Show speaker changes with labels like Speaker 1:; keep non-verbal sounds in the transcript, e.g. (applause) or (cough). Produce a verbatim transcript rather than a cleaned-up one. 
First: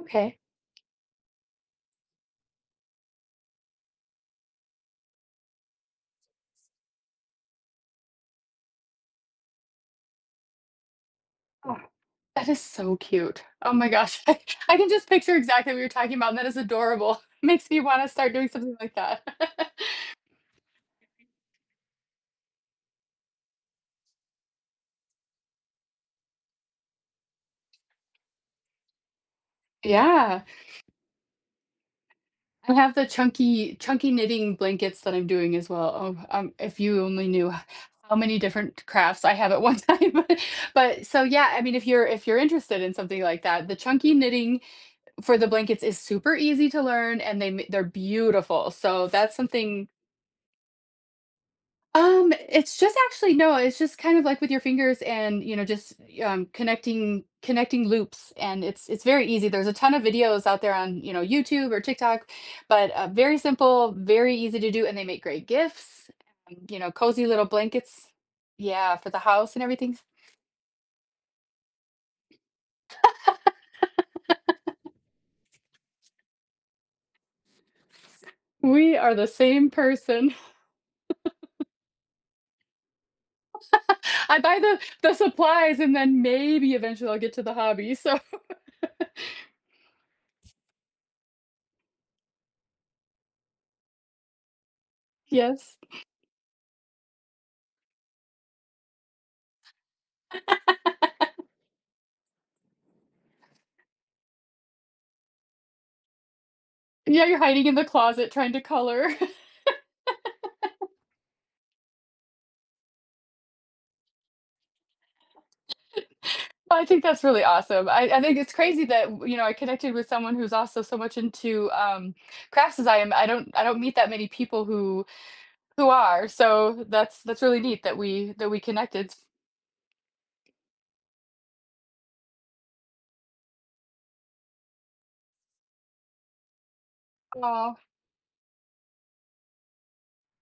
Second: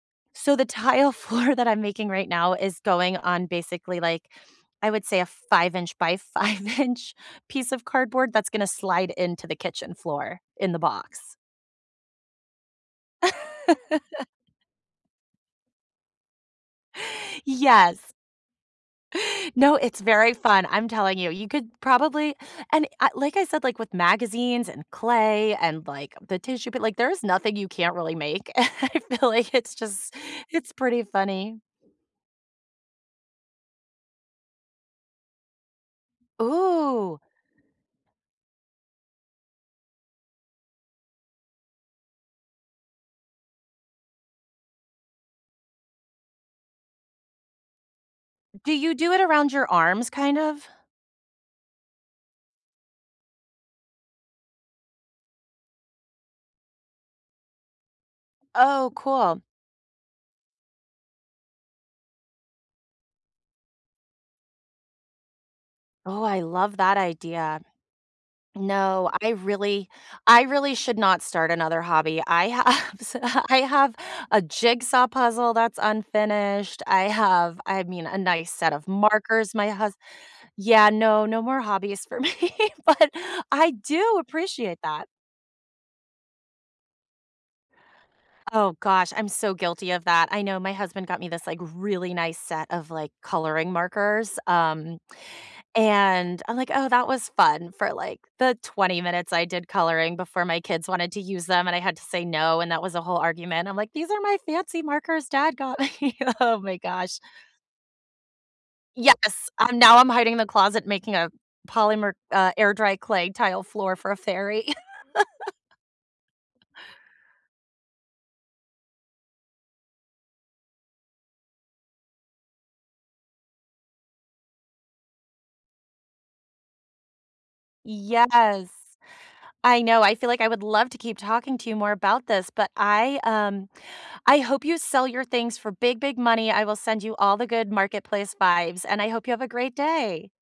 Speaker 1: Okay.
Speaker 2: So the tile floor that I'm making right now is going on basically, like, I would say a five inch by five inch piece of cardboard that's gonna slide into the kitchen floor in the box.
Speaker 1: That is so cute. Oh my gosh, I can
Speaker 2: (laughs)
Speaker 1: I can just picture exactly what you're talking about, and that is adorable. Makes me wanna
Speaker 2: Yes.
Speaker 1: start doing something like that.
Speaker 2: No,
Speaker 1: (laughs)
Speaker 2: it's very fun. I'm telling you, you could probably and I like I said, like, with magazines, and clay and, like, the tissue, but like there's nothing you can't really make. (laughs) I feel like it's just
Speaker 1: Yeah.
Speaker 2: it's pretty funny.
Speaker 1: I have the chunky chunky knitting blankets that I'm doing, as well. Oh, um, if you
Speaker 2: Ooh.
Speaker 1: only knew how many different crafts I have at one time, but so, yeah, I mean if you're if you're interested in something like that, the chunky knitting for the blankets is super easy to learn and they ma they're beautiful,
Speaker 2: Do you
Speaker 1: so
Speaker 2: do it
Speaker 1: that's
Speaker 2: around your
Speaker 1: something
Speaker 2: arms, kind of?
Speaker 1: Um, it's just actually No, it's just kind of, like, with your fingers and, you know, just you um, connecting connecting loops, and it's
Speaker 2: Oh,
Speaker 1: it's very
Speaker 2: cool.
Speaker 1: easy, there's a ton of videos out there on, you know, YouTube or TikTok, but, uh, very simple, very easy to do, and they make great gifts,
Speaker 2: Oh, I love
Speaker 1: you know,
Speaker 2: that
Speaker 1: cozy little
Speaker 2: idea.
Speaker 1: blankets yeah,
Speaker 2: No,
Speaker 1: for the
Speaker 2: I
Speaker 1: house and
Speaker 2: really
Speaker 1: everything.
Speaker 2: I really should not start another hobby, I have so I have a jigsaw puzzle that's
Speaker 1: (laughs)
Speaker 2: unfinished, I have I mean, a nice set of
Speaker 1: We are the
Speaker 2: markers, my
Speaker 1: same
Speaker 2: hus
Speaker 1: person.
Speaker 2: Yeah, no, no more
Speaker 1: (laughs)
Speaker 2: hobbies for me, but I do
Speaker 1: (laughs) I buy
Speaker 2: appreciate
Speaker 1: the
Speaker 2: that.
Speaker 1: the supplies and then maybe eventually I'll get to the hobby, so
Speaker 2: Oh gosh,
Speaker 1: (laughs)
Speaker 2: I'm so guilty of that, I know. My husband got me this, like, really nice set of, like, coloring markers, um,
Speaker 1: Yes.
Speaker 2: and I'm like, "Oh, that was fun," for, like, the twenty minutes I did coloring before my kids wanted to use
Speaker 1: (laughs)
Speaker 2: them, and I had to say no, and that was a whole argument. I'm like, "These are my fancy markers dad got me." Oh my gosh.
Speaker 1: Yeah, you're hiding in the closet trying to color.
Speaker 2: Yes, I'm now I'm hiding in the closet
Speaker 1: (laughs)
Speaker 2: making a polymer uh, air dry clay tile floor for a fairy. (laughs)
Speaker 1: (laughs) I think that's really awesome. I I think it's crazy that w you know, I connected with someone who's also so much into, um, crafts as I am. I don't I don't meet that many people who who are, so that's that's really neat that we that we
Speaker 2: Yes,
Speaker 1: connected.
Speaker 2: I know. I feel like I would love to keep talking to you more about this, but I, um I hope you sell your things for big, big money. I will send you all the good
Speaker 1: Aw.
Speaker 2: marketplace vibes, and I hope you have a great day.